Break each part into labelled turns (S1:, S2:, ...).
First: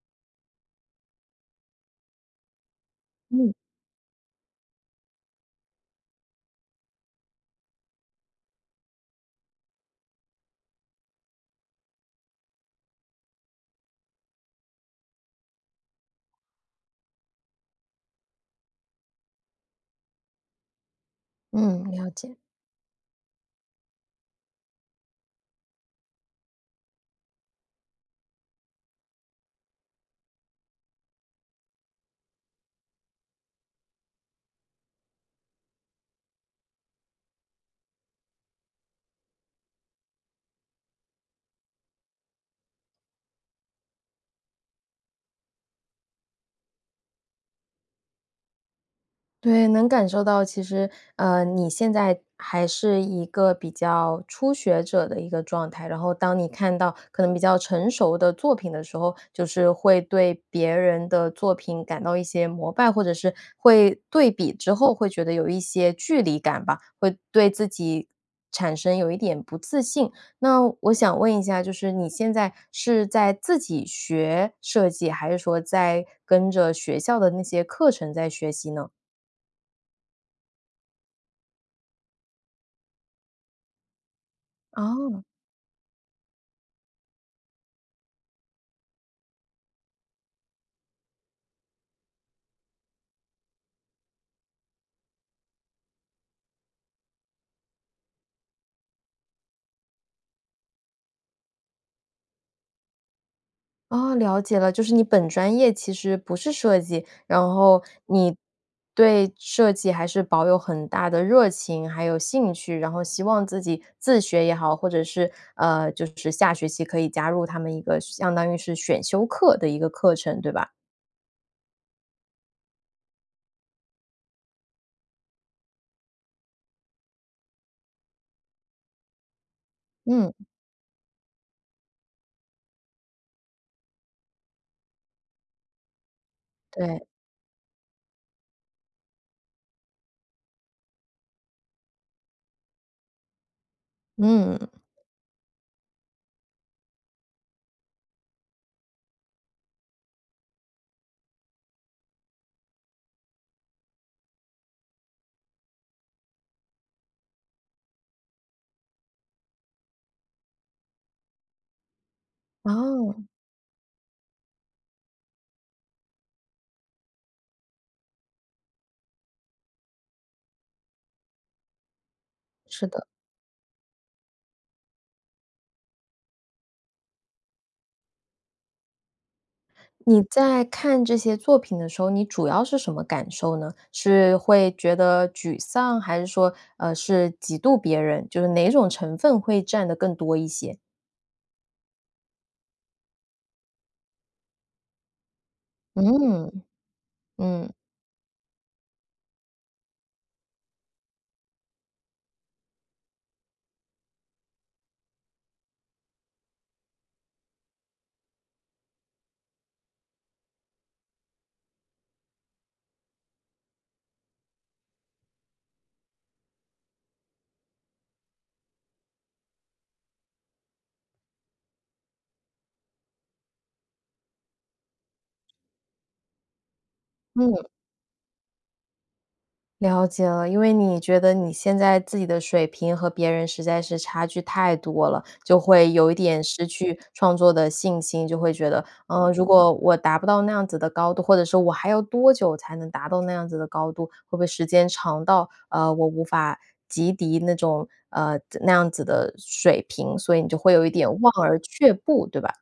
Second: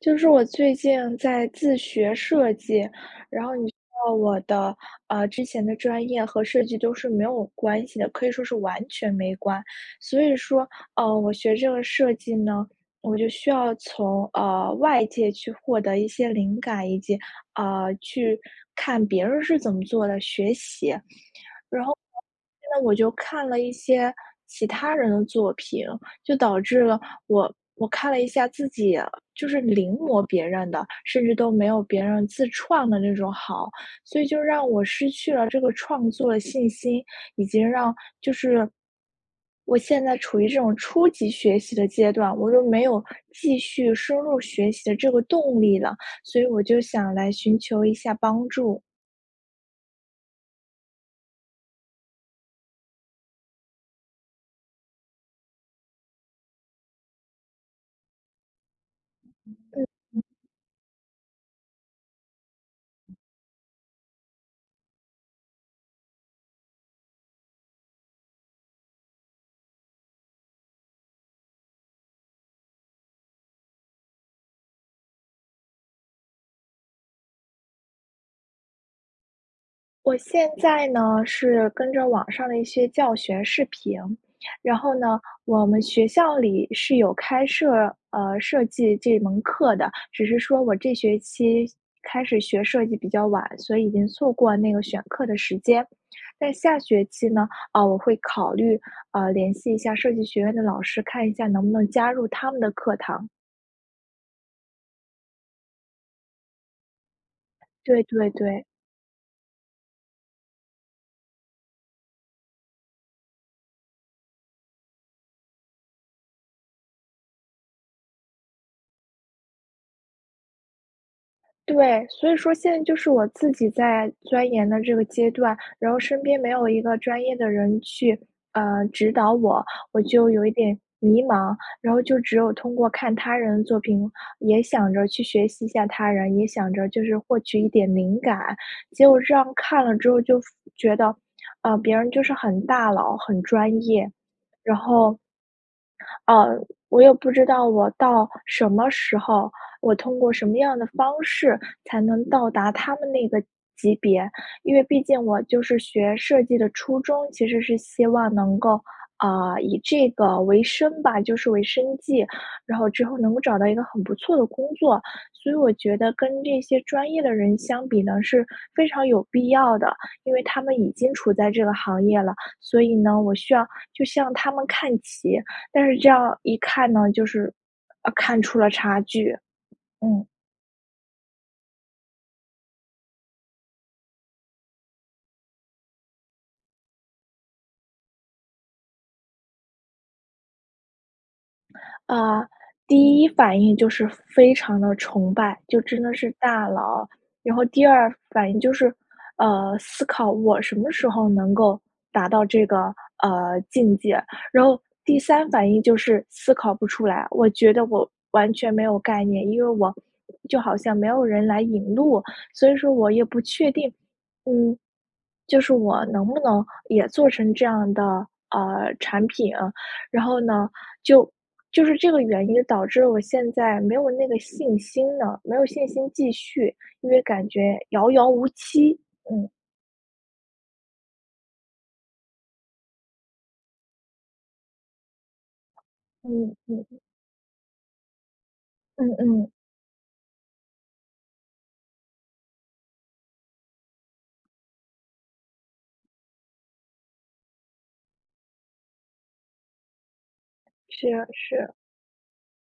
S1: 就是我最近在自学设计，然
S2: 嗯。
S1: 后你知道我的呃，之前的专业和设计都是没有关系的，可以说是完全没关。所以说，呃，我学这个设计呢，我就需要从，呃，外界去获得一些灵感，以及，呃，去看别人是怎么做的，学习。然
S2: 嗯，
S1: 后呢，
S2: 了解。
S1: 现在我就看了一些其他人的作品，就导致了我我看了一下自己就是临摹别人的，甚至都没有别人自创的那种好。所以就让我失去了这个创作的信心，以及让就是，我现在处于这种初级学习的阶段，我都没有继续深入学习的这个动力了，所以我就想来寻求一下帮助。
S2: 对，能感受到，其实，呃，你现在还是一个比较初学者的一个状态，然后当你看到可能比较成熟的作品的时候，就是会
S1: 嗯。
S2: 对别人的作品感到一些膜拜，或者是，会对比之后，会觉得有一些距离感吧，会对自己产生有一点不自信。那我想问一下，就是你现在是在自己学设计，还是说在跟着学校的那些课程在学习呢？
S1: 我现在呢是跟着网上的一些教学视频。然后呢，
S2: 哦。
S1: 我们学校里是有开设，呃，设计这门课的，只是说我这学期开始学设计比较晚，所以已经错过那个选课的时间，但下学期呢，啊，我会考虑，呃，联系一下设计学院的老师，看一下能不能加入他们的课堂。
S2: 哦，了解了，就是你本专业其实不是设计，然后
S1: 对对
S2: 你
S1: 对。
S2: 对设计还是保有很大的热情，还有兴趣，然后希望自己自学也好，或者是，呃，就是下学期可以加入他们一个相当于是选修课的一个课程，对吧？
S1: 对，所以说现在就是我自己在钻研的这个阶段，然后身边没有一个专业的人去，呃，指导我，我就
S2: 嗯。
S1: 有一点迷茫，然后就只有通过看他人的作品，也想着去学习一下他人，也想着
S2: 对。
S1: 就是获取一点灵感，结果这样看了之后就觉得，呃，别人就是很大佬、很专业。
S2: 嗯。
S1: 然后，呃，我也不知道我到什么时候，我通过什么样的方式才能到达他们那个级别。因为毕竟我就是学设计的初衷，其实是希望能够，啊，以这个为生吧，就是为生计，然后之后
S2: 哦。
S1: 能够找到一个很不错的工作，所以我觉得跟这些专业的人相比呢，是非常有必要的。因为他们已经处在这个行业了，所
S2: 是
S1: 以
S2: 的。
S1: 呢，我需要就向他们看齐，但是这样一看呢，就是，呃，看出了差距。
S2: 你
S1: 嗯。
S2: 在看这些作品的时候你主要是什么感受呢？是会觉得沮丧？还是说，呃，是嫉妒别人？就是哪种成分会占得更多一些？
S1: 呃，第一反应就是非常地崇拜，就真的是
S2: 嗯，
S1: 大佬。然后
S2: 嗯。
S1: 第二反应就是，呃，思考我什么时候能够达到这个，呃，境界。然后第三反应就是思考不出来，我觉得我完全没有概念，因为我就好像没有人来引路，所以说我也不确定，嗯，就是我能不能也做成这样的，呃，产品。然后呢，就就是这个原因导致了我现在没有那个信心了，没有信心继续，因为感
S2: 嗯。
S1: 觉遥遥无期，嗯。
S2: 了解了，因为你觉得你现在自己的水平和别人实在是差距太多了，就会有一点
S1: 嗯，
S2: 失
S1: 对的。
S2: 去创作的信心，就会觉得，
S1: 嗯
S2: 嗯，如
S1: 嗯。
S2: 果我达不到那样子的高度，或者说我还要多久才能达到那样子的高度，会不会时间长到，呃，我无法及抵那种呃，那样子的水平，所以你就会有一
S1: 是
S2: 点
S1: 啊，
S2: 望而
S1: 是。
S2: 却步，对吧？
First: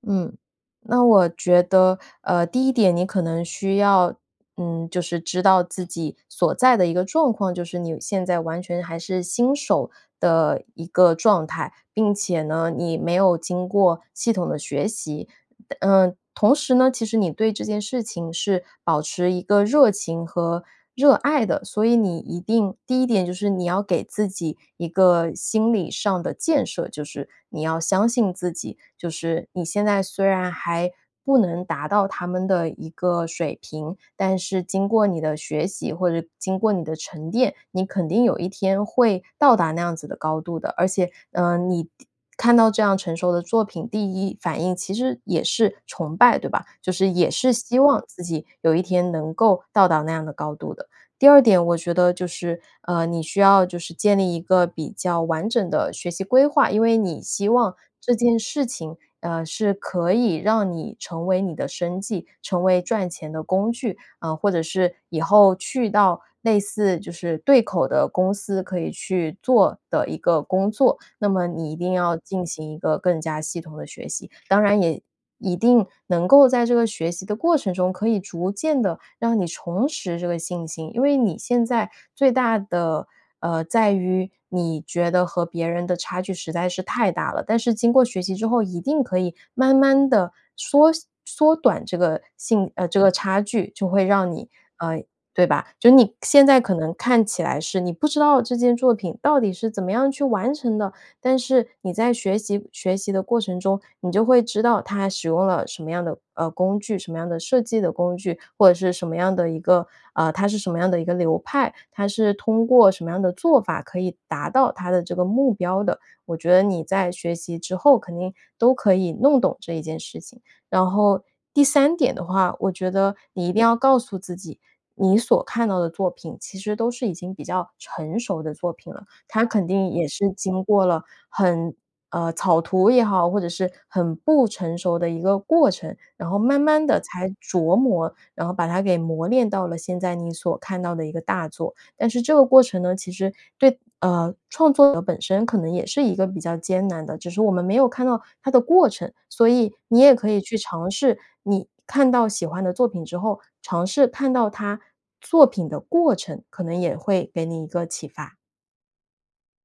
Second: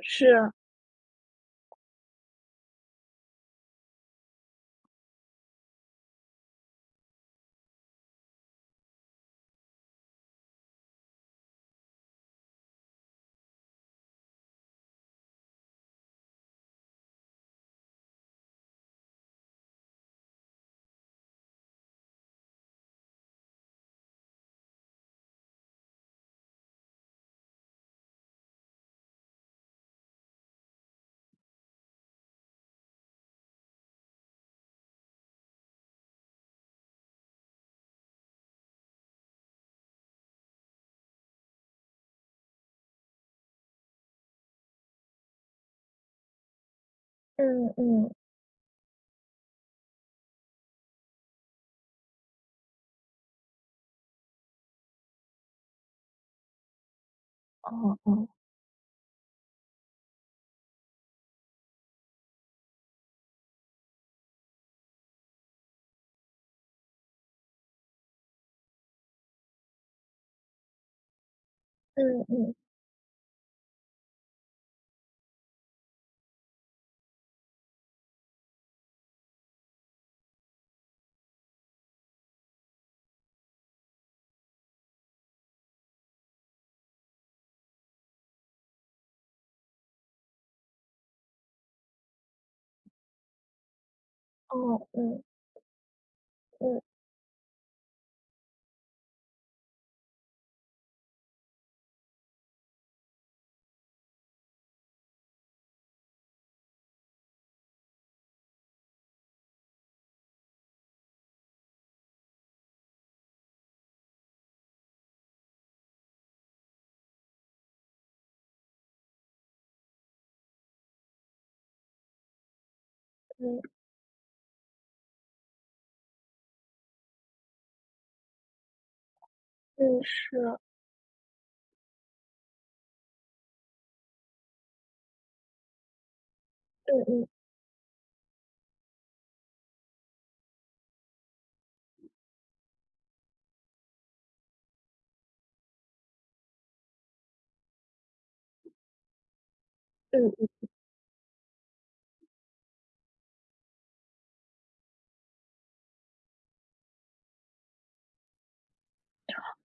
S1: 是
S2: 嗯，
S1: 啊。
S2: 那我觉得，呃，第一点你可能需要，嗯，就是知道自己所在的一个状况，就是你现在完全还是新手的一个状态，并且呢，你没有经过系统的学习。但嗯，同时呢，其实你对这件事情是保持一个热情和热爱的，所以你一定第一点就是你要给自己一个心理上的建设，就是你要相信自己，就是你现在虽然还不能达到他们的一个水平，但是经过你的学习，或者经过你的沉淀，你肯定有一天会到达那样子的高度的。而且，呃，你看到这样成熟的作品，第一反应其实也是崇拜，对吧？就是也是
S1: 嗯
S2: 希望
S1: 嗯。
S2: 自己有一天能够到达那样的高度的。第二点我觉得就是，呃，你需要就是建立一个比较完整的学习规划，因为你希望
S1: 哦
S2: 这
S1: 哦。
S2: 件事情，呃，是可以让你成为你的生计，成为赚钱的工具啊，或者是以后去到类似就是对口的公司可以去做的一个工作。那么你一定要
S1: 嗯
S2: 进
S1: 嗯。
S2: 行一个更加系统的学习，当然也一定能够在这个学习的过程中，可以逐渐地让你重拾这个信心，因为你现在最大的呃，在于你觉得和别人的差距实在是太大了，但是经过学习之后，一定可以慢慢地缩缩短这个信呃，这个差距，就会让你
S1: 哦，
S2: 呃，
S1: 嗯。
S2: 对吧？就你现在可
S1: 嗯。
S2: 能看起来是你不知道这件作品到底是怎么样去完成的，但是你在学习学习的过程中，你就会知道它使用了什么样的，呃，工具，什么样的设计的工具，或者是什么样的一个，啊它是什么样的一个流派，它是通过什么样的做法可以达到它的这个目标的。我觉得你在学习之后，肯定都可以弄懂这一件事情。然后第三点的话，我觉得你一定
S1: 嗯。
S2: 要告诉自己，你所看到的作品其实都是已经比较成熟的作品了，它肯定
S1: 嗯，
S2: 也是
S1: 是。
S2: 经过了很呃，草图也好，或者是很不成熟的一个过程，然后慢慢地
S1: 嗯嗯。
S2: 才琢磨，然后把它给磨炼到了现在你所看到的一个大作。但是这个过程呢，其实对呃，创作者本身可能也是一个比较艰难的，只是我们没有看到它的过程，所以你也可
S1: 嗯
S2: 以去
S1: 嗯。
S2: 尝试你看到喜欢的作品之后，尝试看到它作品的过程，可能也会给你一个启发。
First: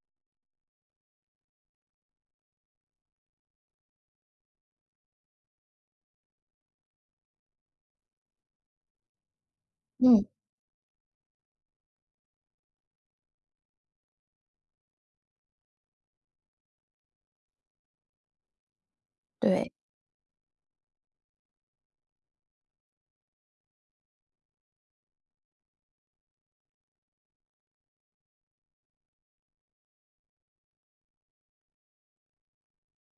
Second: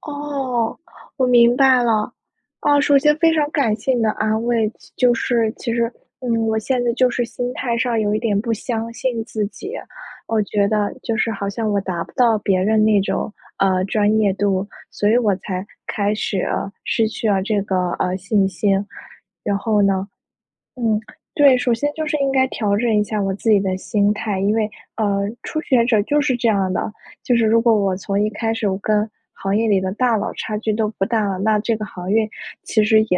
S1: 哦，我明白了。啊，首先非常感谢你的安慰，就就是其实嗯，我现在就是心态上，有一点不相信自己。
S2: 嗯。
S1: 我觉得，就是好像我达不到别人那种，呃，专业度，所以我才开始，呃，失去了这个，呃，信心。然
S2: 对。
S1: 后呢嗯，对。首先就是应该调整一下我自己的心态，因为，呃，初学者就是这样的，就是如果我从一开始，我跟行业里的大佬差距都不大了，那这个行业其实也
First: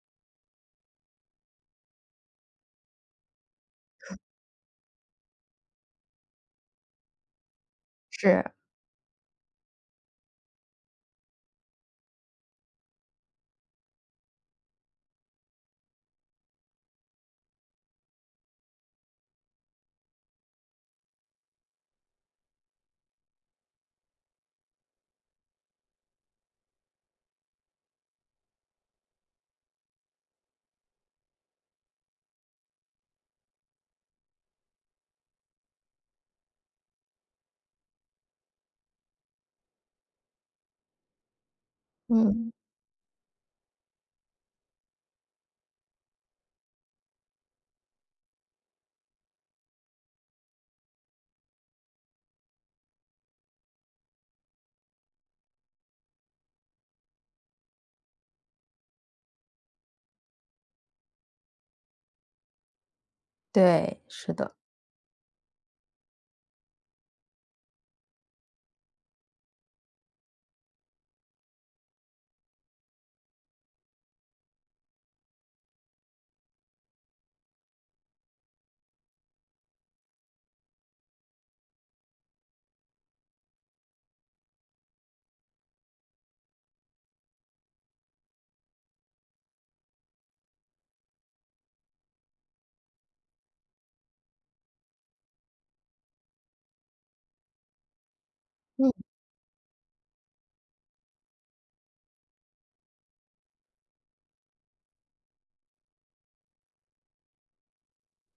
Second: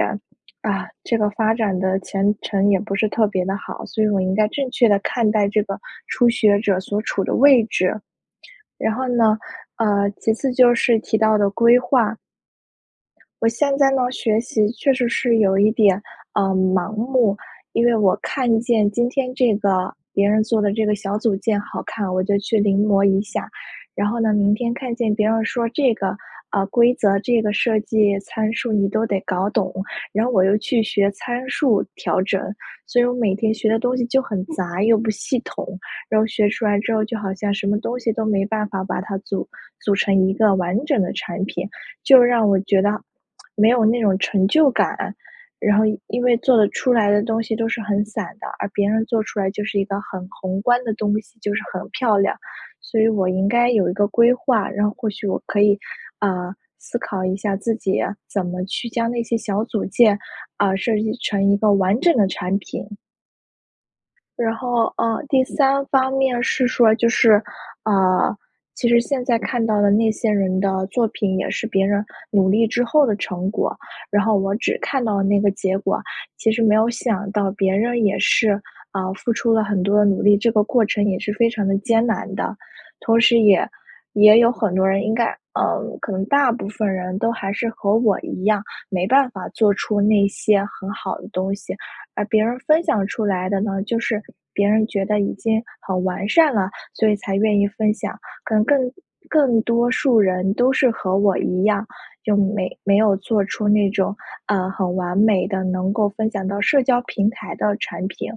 S1: 啊，这个发展的前程，也不是特别地好。所以我应该正确地看待这个初学者所处的位置。
S2: 是。
S1: 然后呢，呃，其次就是提到的规划，我现在呢，学习确实是有一点，呃，盲目，因为我看见今天这个别人做的这个小组件好看，我就去临摹一下。然后呢，明天看见别人说这个，呃，规则、这个设计参数你都得搞懂，然后我又去学参数调整。所以我每天学的东西就很杂，又不系统，然后学出来之后，就好像什么东西都没办法把它组组成一个完整的产品，就让
S2: 嗯。
S1: 我觉得 没有那种成就感。然后因为做的出来的东西都是很散的，而别人做出来就是一个很宏观的东西，就是很漂亮。所以我应该有一个规划，然后或许我可以，呃，思考一下自己，怎么去将那些小组件，呃，设计成一个完整的产品。
S2: 对，是的。
S1: 然后，呃，第三方面是说就是，呃，其实现在看到的那些人的作品，也是别人努力之后的成果，然后我只看到了那个结果，其实没有想到别人也是，呃，付出了很多的努力，这个过程也是非常地艰难的。同时也也有很多人应该呃，可能大部分人都还是和我一样，没办法做出那些很好的东西，而别人分享出来的呢，就是别人觉得已经很完善了，所以才愿意分享，可能更
S2: 嗯。
S1: 更多数人都是和我一样，就没没有做出那种，呃，很完美的能够分享到社交平台的产品。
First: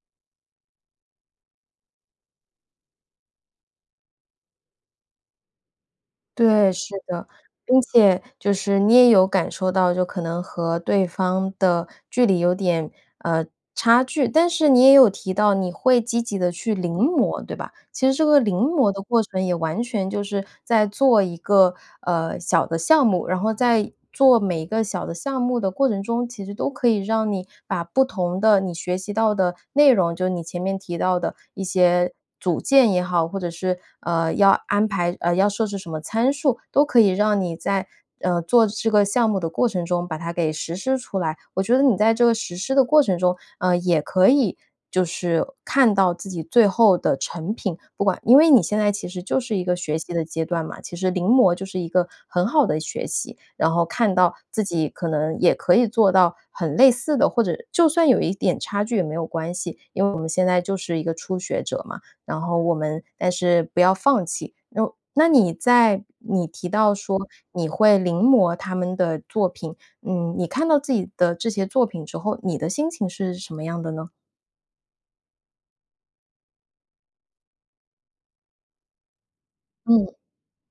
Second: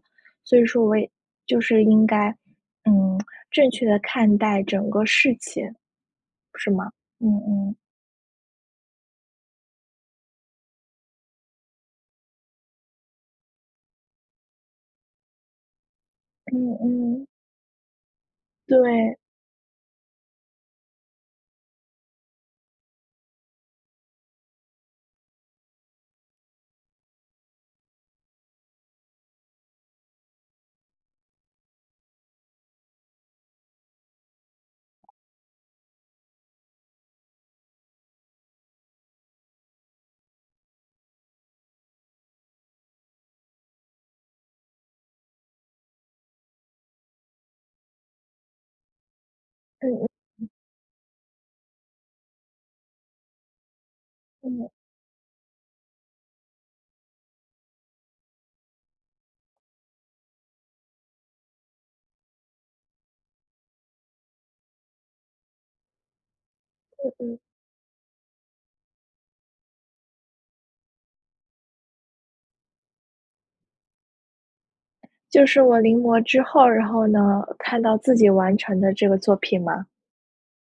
S1: 所以说我也就是应该，嗯，正确地看待整个事情。是
S2: 对，
S1: 吗？
S2: 是的。
S1: 嗯嗯。
S2: 并且就是你也有感受到就可能和对方的距离有点，呃，差距，但是你也有提到你会积极地去
S1: 嗯
S2: 临
S1: 嗯。
S2: 摹，对吧？其实这个临摹的
S1: 对。
S2: 过程也完全就是在做一个，呃，小的项目，然后在做每一个小的项目的过程中，其实都可以让你把不同的，你学习到的内容，就你前面提到的一些组件也好，或者是，呃，要安排呃，要设置什么参数都可以让你在，呃，做这个项目的过程中把它给实施出来。我觉得你在这个实施的过程中，呃，也可以就是看到自己最后的成品。不管因为你现在其实就是一个学习的阶
S1: 嗯。
S2: 段嘛，其实临摹就是一个很好的学习。然后看到自
S1: 嗯。
S2: 己可能也可以做到很类似的，或者就算有一点差距也没有关系，因为我们现在就是一个初学者嘛。然后我们但是不要放弃，然后那你在你提到
S1: 嗯
S2: 说，
S1: 嗯。
S2: 你会临摹他们的作品，嗯，你看到自己的这些作品之后，你的心情是什么样的呢？
S1: 就是我临摹之后，然后呢？看到自己完成的这个作品吗？
S2: 嗯，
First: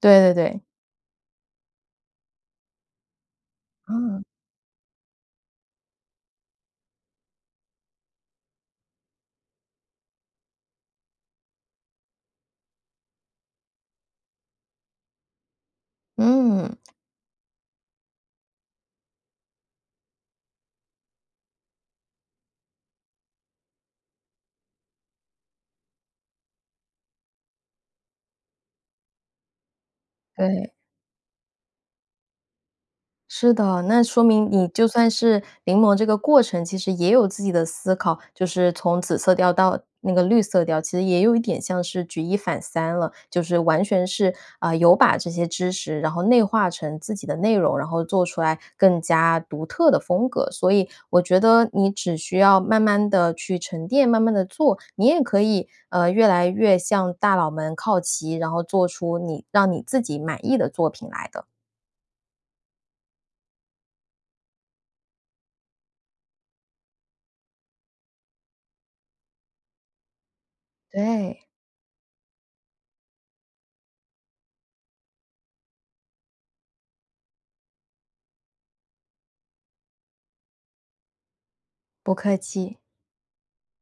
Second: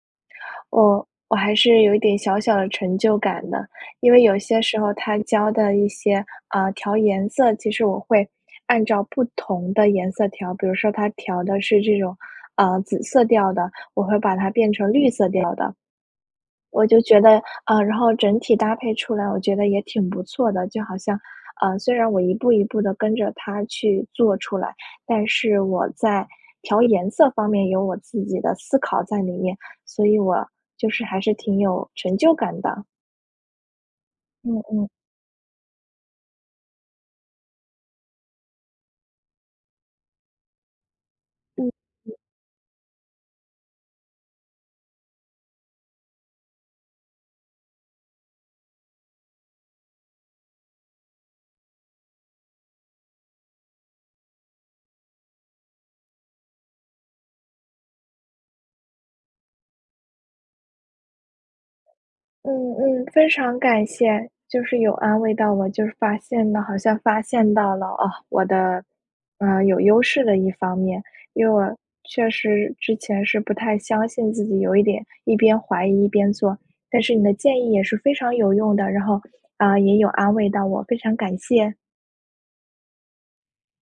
S2: 对对对。
S1: 哦，我还是有一点小小的成就感的，因为
S2: 嗯。
S1: 有些时候它教的一些，呃，调颜色，其实我会按照不同的颜色调，比如说他调的是这种，呃，紫色调的，我会把它变成绿色调的。
S2: 嗯。
S1: 我就觉得呃，然后整体搭配出来，我觉得也挺不错的。就好像，呃，虽然我一步一步地跟着它去做出来，但是我在调颜色方面有我自己的思考在里面，所以我
S2: 对。
S1: 就是还是挺有成就感的。
S2: 是的，那说明
S1: 嗯
S2: 你就
S1: 嗯。
S2: 算是临摹这个过程其实也有自己的思考，就是从紫色调到那个绿色调，其实也有一点
S1: 嗯，
S2: 像是
S1: 嗯。
S2: 举一反三了，就是完全是，呃，有把这些知识，然后内化成自己的内容，然后做出来更加独特的风格，所以我觉得你只需要慢慢地去沉淀，慢慢地做，你也可以，呃，越来越向大佬们靠齐，然后做出你让你自己满意的作品来的。
S1: 嗯，嗯，非常感谢，就是有安慰到我，就是发现了好像发现到了，啊，我的，嗯，有优势的一方面，
S2: 对。
S1: 因为我确实之前是不太相信自己，有一点一边怀疑一边做，但是你的建议也是非常有用的，然后，呃，也有安慰到我，非常感谢。
S2: 不客气。